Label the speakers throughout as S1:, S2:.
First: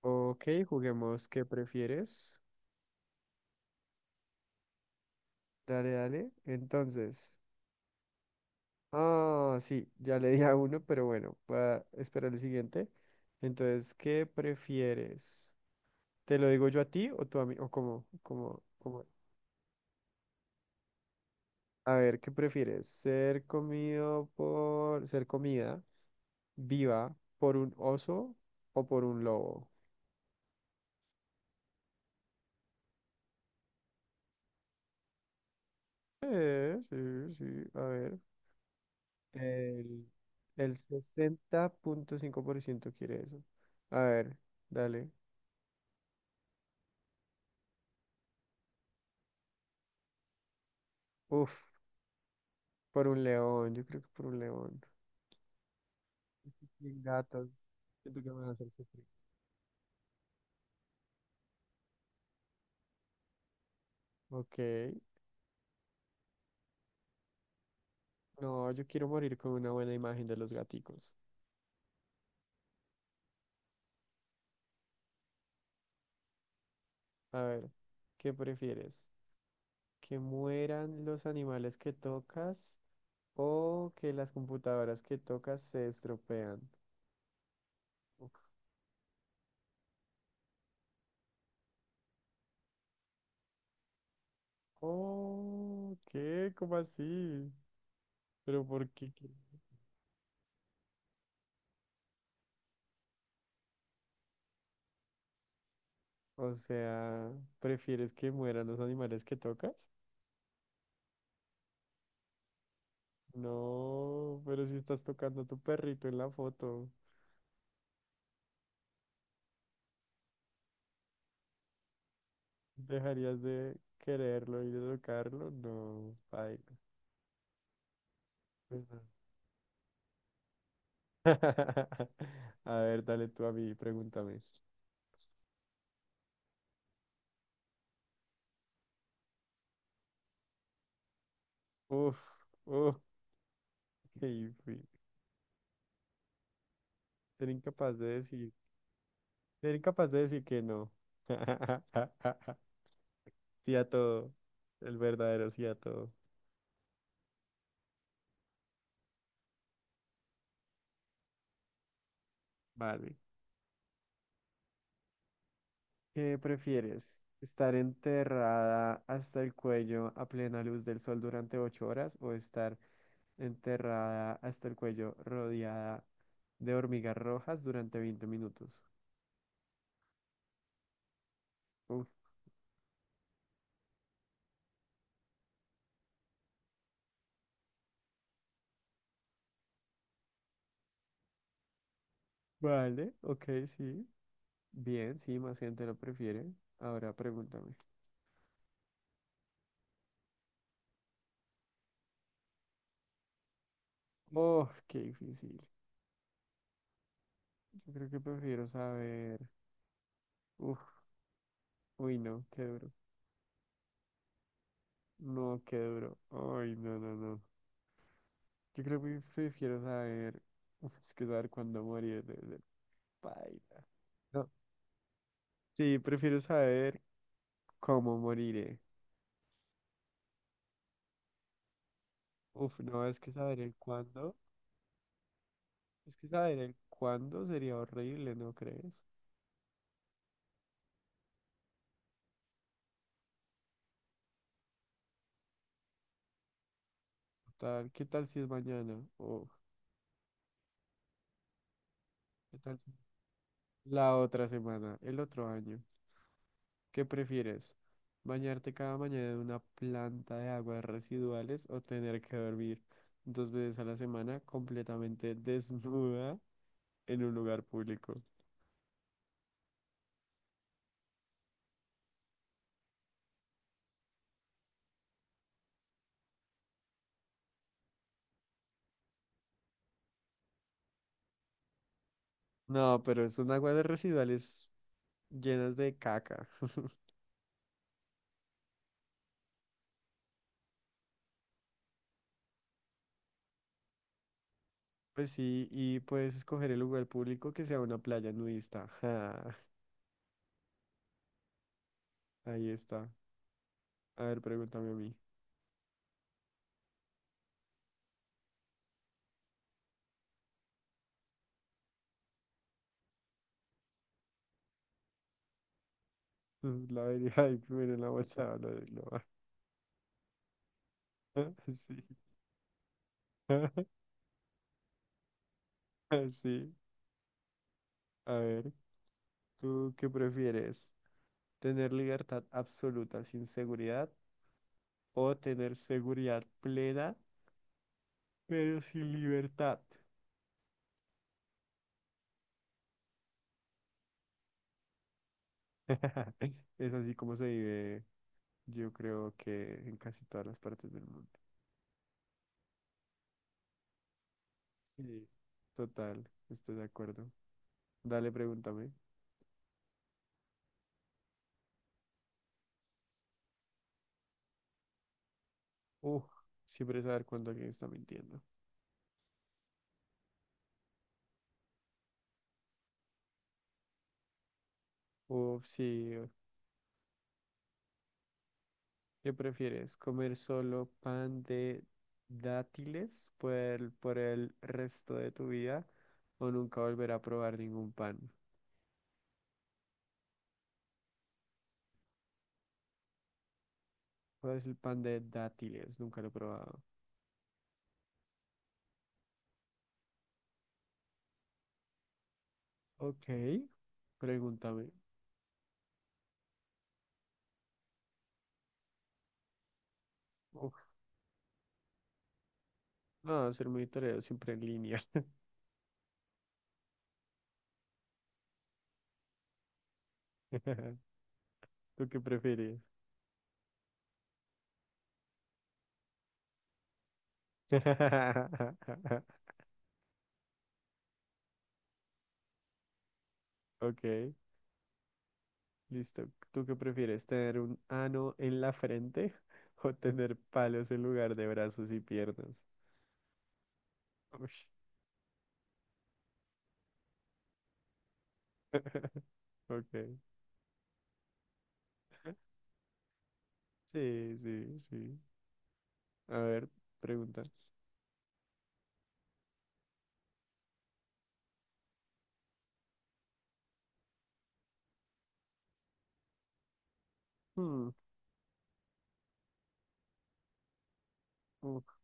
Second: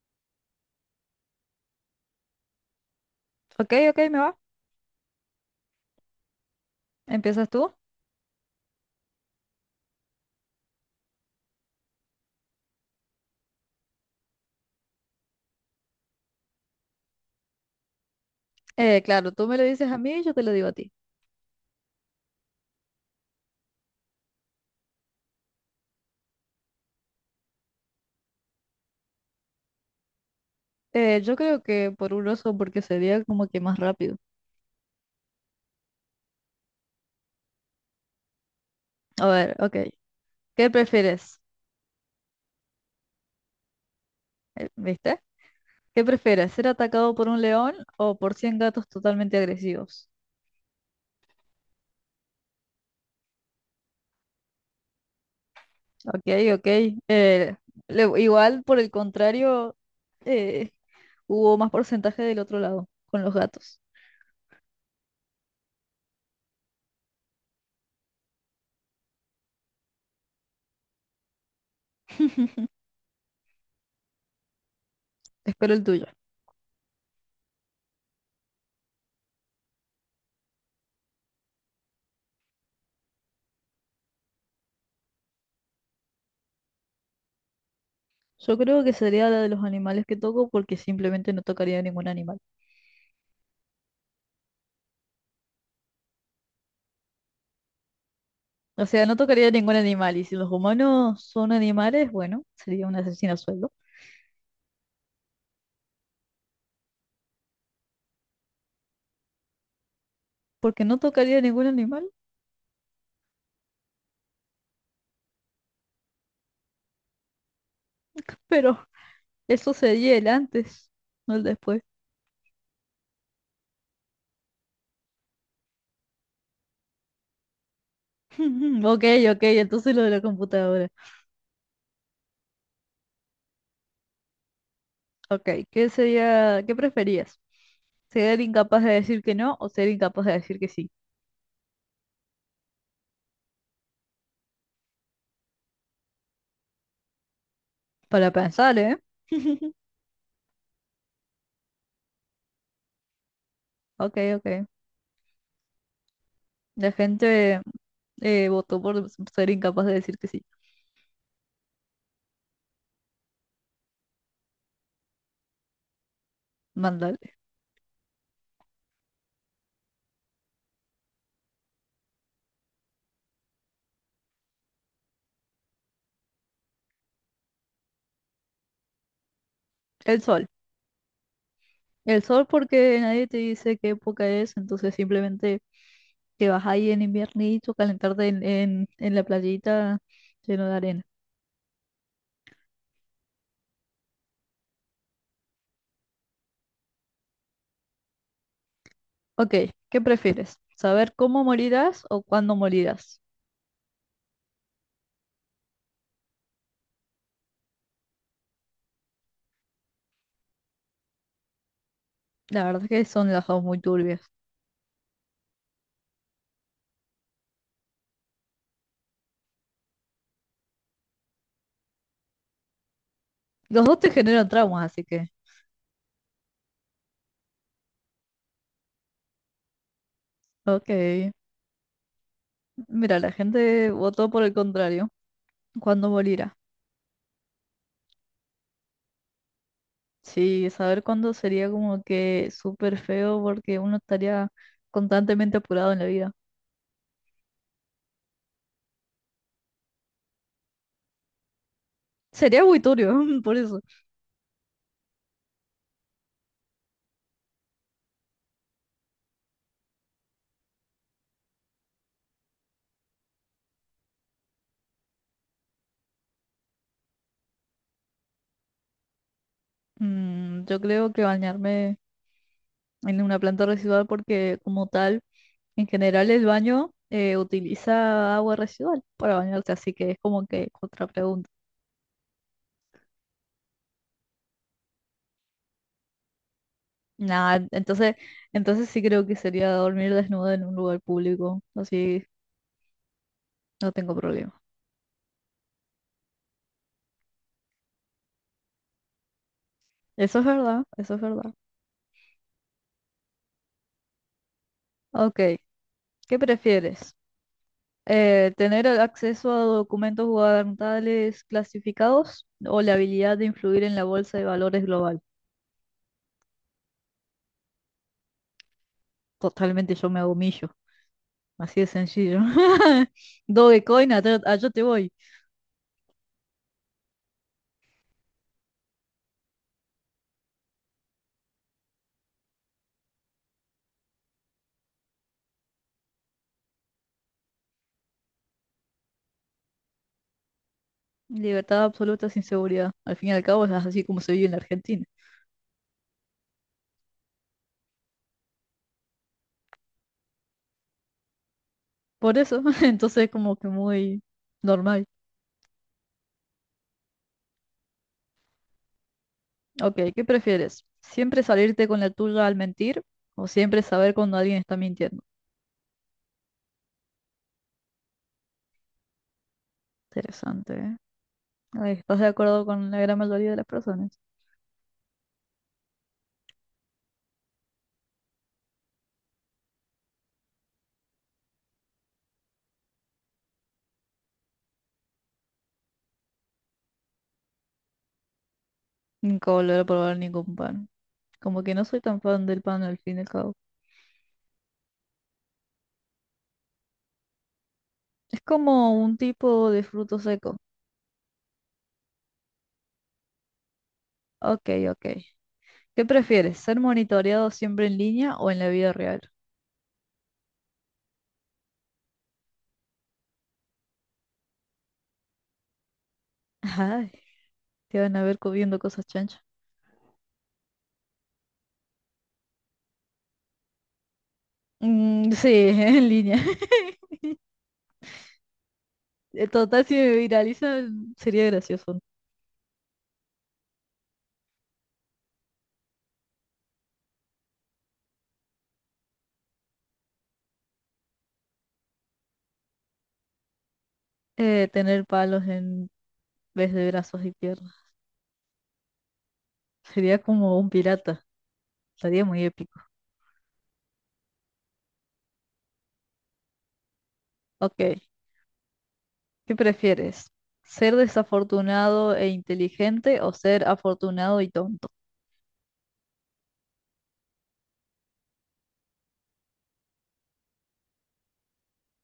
S1: Ok, juguemos. ¿Qué prefieres?
S2: Ok, ok, me va.
S1: Dale, dale. Entonces.
S2: Empiezas tú.
S1: Ah, sí, ya le di a uno, pero bueno, voy a esperar el siguiente. Entonces, ¿qué prefieres? ¿Te lo digo yo a ti o tú a mí? ¿O cómo? ¿Cómo? ¿Cómo?
S2: Claro, tú me lo dices a mí y yo te lo digo a ti.
S1: A ver, ¿qué prefieres? ¿Ser comido por... ser comida viva por un oso o por un lobo?
S2: Yo creo que por un oso porque sería como que más rápido.
S1: Sí, sí, a ver.
S2: A ver, ok.
S1: El,
S2: ¿Qué
S1: el
S2: prefieres?
S1: 60,5% quiere eso. A ver, dale.
S2: ¿Viste? ¿Qué prefieres? ¿Ser atacado por un león o por 100 gatos totalmente agresivos?
S1: Uf, por un león, yo creo que por un león.
S2: Ok, ok.
S1: Sin gatos.
S2: Eh,
S1: Siento que me van a
S2: Igual,
S1: hacer
S2: por el
S1: sufrir.
S2: contrario, eh, hubo más porcentaje del otro lado con los gatos.
S1: Ok. No, yo quiero morir con una buena imagen de los gaticos.
S2: Espero el tuyo.
S1: A ver, ¿qué prefieres? ¿Que mueran los animales que tocas o que las computadoras que tocas se estropean? Uf.
S2: Yo creo que sería la de los animales que toco porque simplemente no tocaría ningún animal.
S1: Oh, ¿qué? ¿Cómo así? ¿Pero
S2: O
S1: por
S2: sea,
S1: qué?
S2: no tocaría ningún animal. Y si los humanos son animales, bueno, sería un asesino a sueldo.
S1: O sea, ¿prefieres que mueran los animales que tocas?
S2: Porque no tocaría ningún animal.
S1: No, pero si estás tocando a tu perrito en la foto,
S2: Pero eso sería el antes, no el después.
S1: ¿dejarías de quererlo y de tocarlo? No, ay, pues no.
S2: Ok, ok, entonces lo de la computadora.
S1: A ver, dale tú a mí, pregúntame.
S2: Ok, ¿qué sería, qué preferías? ¿Ser incapaz de decir que no o ser incapaz de decir que sí?
S1: Uf, uf, qué difícil. Ser incapaz de
S2: Para
S1: decir,
S2: pensar, ¿eh?
S1: Ser incapaz de decir que no. Sí a
S2: Ok,
S1: todo,
S2: ok.
S1: el verdadero sí a todo.
S2: La gente votó por ser incapaz de decir que sí.
S1: Vale. ¿Qué prefieres?
S2: Mandale.
S1: ¿Estar enterrada hasta el cuello a plena luz del sol durante 8 horas o estar enterrada hasta el cuello rodeada de hormigas rojas durante 20 minutos?
S2: El sol.
S1: Uf,
S2: El sol porque nadie te dice qué época es, entonces simplemente te vas ahí en inviernito, calentarte en la playita lleno de arena.
S1: vale, ok, sí. Bien, sí, más gente lo prefiere. Ahora pregúntame.
S2: Ok, ¿qué prefieres? ¿Saber cómo morirás o cuándo morirás?
S1: Oh, qué difícil. Yo creo que prefiero saber. Uf, uy, no, qué
S2: La verdad es
S1: duro.
S2: que son las dos muy turbias.
S1: No, qué duro. Ay, no, no, no. Yo creo que prefiero saber. Uf, es que saber cuándo morir.
S2: Los
S1: Paila.
S2: dos te generan
S1: No,
S2: traumas, así que...
S1: sí, prefiero saber cómo moriré.
S2: Ok,
S1: Uf, no,
S2: mira,
S1: es que
S2: la
S1: saber el
S2: gente votó
S1: cuándo,
S2: por el contrario. ¿Cuándo
S1: Es que
S2: morirá?
S1: saber el cuándo sería horrible, ¿no crees?
S2: Sí, saber cuándo sería como que súper feo porque uno estaría constantemente apurado en la vida.
S1: Tal, ¿qué tal si es mañana? ¿O qué
S2: Sería
S1: tal
S2: muy
S1: si
S2: turbio, por eso.
S1: la otra semana, el otro año? ¿Qué prefieres? ¿Bañarte cada mañana en una planta de aguas residuales o tener que dormir 2 veces a la semana completamente desnuda en un lugar público?
S2: Yo creo que bañarme en una planta residual porque como tal, en general el baño utiliza agua residual para bañarse, así que es como que otra pregunta.
S1: No, pero son aguas de residuales llenas de caca.
S2: Nada, entonces sí creo que sería dormir desnudo en un lugar público, así no tengo problema.
S1: Pues sí, y puedes escoger el lugar público que sea una playa nudista. Ja,
S2: Eso es verdad, eso es verdad.
S1: ahí está. A ver, pregúntame a mí.
S2: Ok, ¿qué prefieres? ¿Tener el acceso a documentos gubernamentales clasificados o la habilidad de influir en la bolsa de valores global?
S1: La vería ahí primero en la bolsa.
S2: Totalmente yo me hago millo. Así de
S1: Sí.
S2: sencillo. Dogecoin, allá, allá te voy.
S1: Sí. A ver, ¿tú qué prefieres? ¿Tener libertad absoluta sin seguridad o tener seguridad plena pero sin libertad?
S2: Libertad absoluta sin seguridad. Al fin y al cabo es así como se vive en la Argentina.
S1: Es así como se vive, yo creo que en casi todas las partes del mundo.
S2: Por eso, entonces es como que muy normal.
S1: Sí. Total, estoy de acuerdo. Dale, pregúntame.
S2: Ok, ¿qué prefieres? ¿Siempre salirte con la tuya al mentir o siempre saber cuando alguien está mintiendo?
S1: Uf, siempre saber cuándo alguien está mintiendo.
S2: Interesante, ¿eh? Ay, ¿estás de acuerdo con la gran mayoría de las personas?
S1: Uf, sí. ¿Qué prefieres? ¿Comer solo pan de por el resto de tu vida o nunca volver a probar ningún pan?
S2: Nunca volveré a probar ningún pan. Como que no soy tan fan del pan al fin y al cabo.
S1: ¿Cuál es el pan de dátiles? Nunca lo he probado.
S2: Es como un tipo de fruto seco.
S1: Ok,
S2: Ok,
S1: pregúntame.
S2: ok. ¿Qué prefieres? ¿Ser monitoreado siempre en línea o en la vida real?
S1: Uf, no, ser monitoreo siempre en línea.
S2: Ay, te van a ver comiendo cosas chanchas.
S1: ¿Tú qué prefieres?
S2: Mm, sí, en línea. Total, si me viralizan, sería gracioso, ¿no?
S1: Ok. Listo. ¿Tú qué prefieres, tener un ano en la frente o tener palos en lugar de brazos y piernas? Ush.
S2: Tener palos en vez de brazos y piernas.
S1: Ok.
S2: Sería como un pirata. Sería muy épico.
S1: Sí, sí, sí. A ver, pregunta.
S2: Ok, ¿qué prefieres? ¿Ser desafortunado e inteligente o ser afortunado y tonto?
S1: Hmm, uf,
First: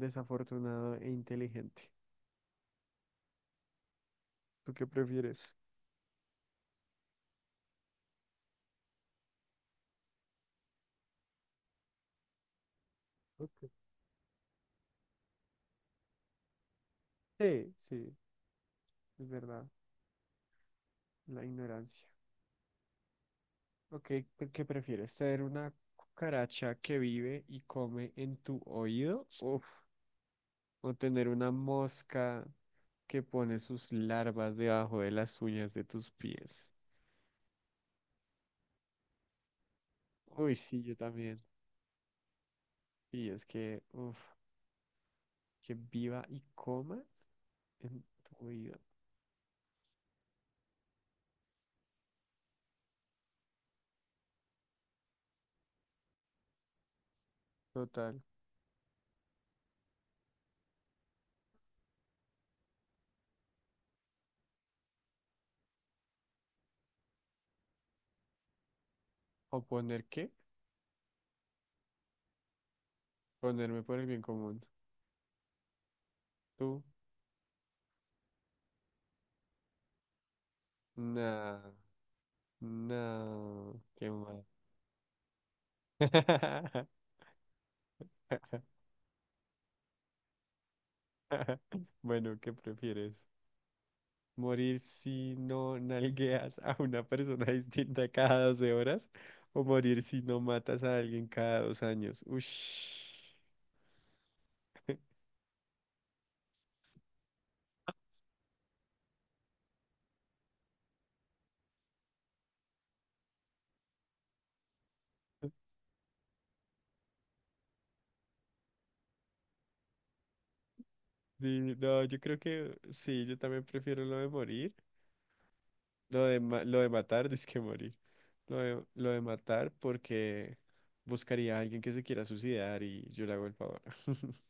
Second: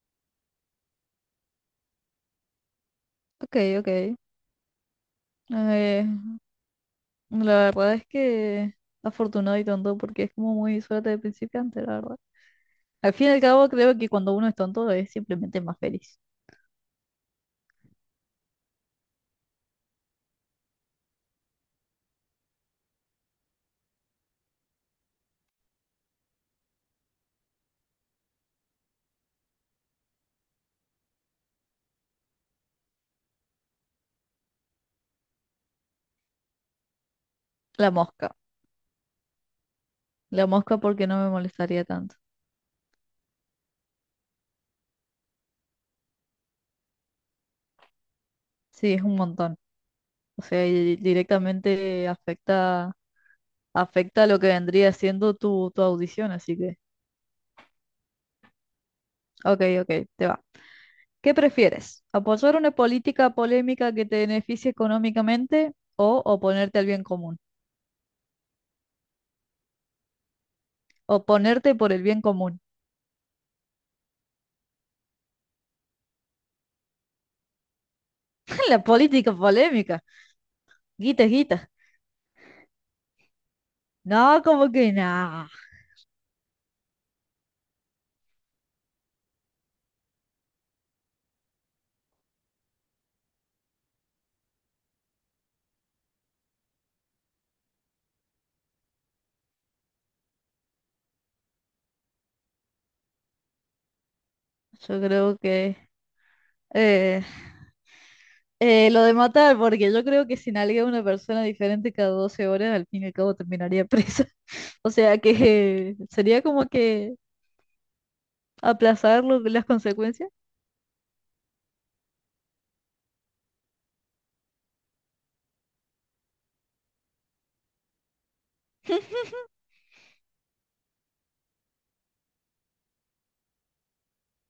S1: desafortunado e inteligente.
S2: Ok, ok.
S1: ¿Tú qué prefieres?
S2: Eh, la verdad es que afortunado y tonto porque es como muy suerte de principiante, la verdad. Al fin y al cabo,
S1: Ok.
S2: creo que cuando uno es tonto es simplemente más feliz.
S1: Sí, sí, es verdad. La ignorancia. Ok, ¿qué prefieres? ¿Tener una cucaracha que vive y come en tu oído? Uf, o tener una mosca que pone sus larvas debajo de las uñas de tus pies.
S2: La mosca. La
S1: Uy,
S2: mosca
S1: sí, yo
S2: porque no me
S1: también.
S2: molestaría tanto.
S1: Y es que, uff, que viva y coma en tu vida.
S2: Sí, es un montón. O sea, y directamente afecta, lo que vendría siendo tu audición, así que,
S1: Total.
S2: ok, ok, te va. ¿Qué prefieres? ¿Apoyar una política polémica que te beneficie económicamente o oponerte al bien común?
S1: ¿O poner qué?
S2: Oponerte por el bien común.
S1: Ponerme por el bien común. Tú,
S2: La política polémica. Guita, es
S1: nah,
S2: guita.
S1: no, qué
S2: No,
S1: mal.
S2: como que nada.
S1: Bueno, ¿qué prefieres? ¿Morir si no nalgueas a una persona distinta cada 12 horas? ¿O morir si no matas a alguien cada 2 años? Ush.
S2: Yo creo que Eh, lo de matar, porque yo creo que si nalguea a una persona diferente cada 12 horas, al fin y al cabo terminaría presa. O sea que sería como que aplazar las consecuencias.
S1: Sí, no, yo creo que sí, yo también prefiero lo de morir, lo de matar, es que morir, lo de matar porque buscaría a alguien que se quiera suicidar y yo le hago el favor.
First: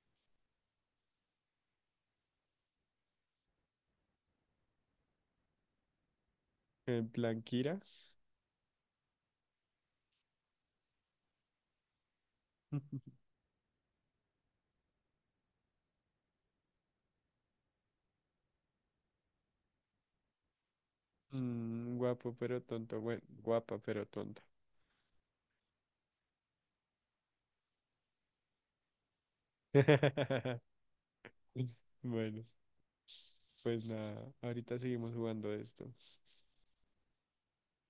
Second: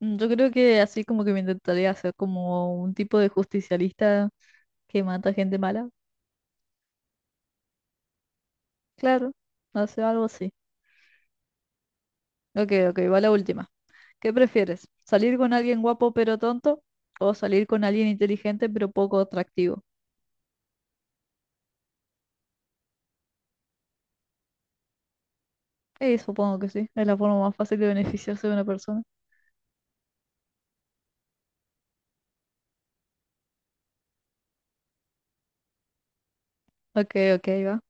S2: Yo creo que así como que me intentaría hacer como un tipo de justicialista que mata gente mala.
S1: En plan, Kira,
S2: Claro, no sé, algo así. Ok, ok, va la última. ¿Qué prefieres? ¿Salir con alguien guapo pero tonto? ¿O salir con alguien inteligente pero poco atractivo?
S1: mm, guapo pero tonto, bueno, guapa pero tonta.
S2: Supongo que sí. Es la forma más fácil de beneficiarse de una persona.
S1: Bueno, pues nada, ahorita seguimos jugando esto.
S2: Ok, ok, va.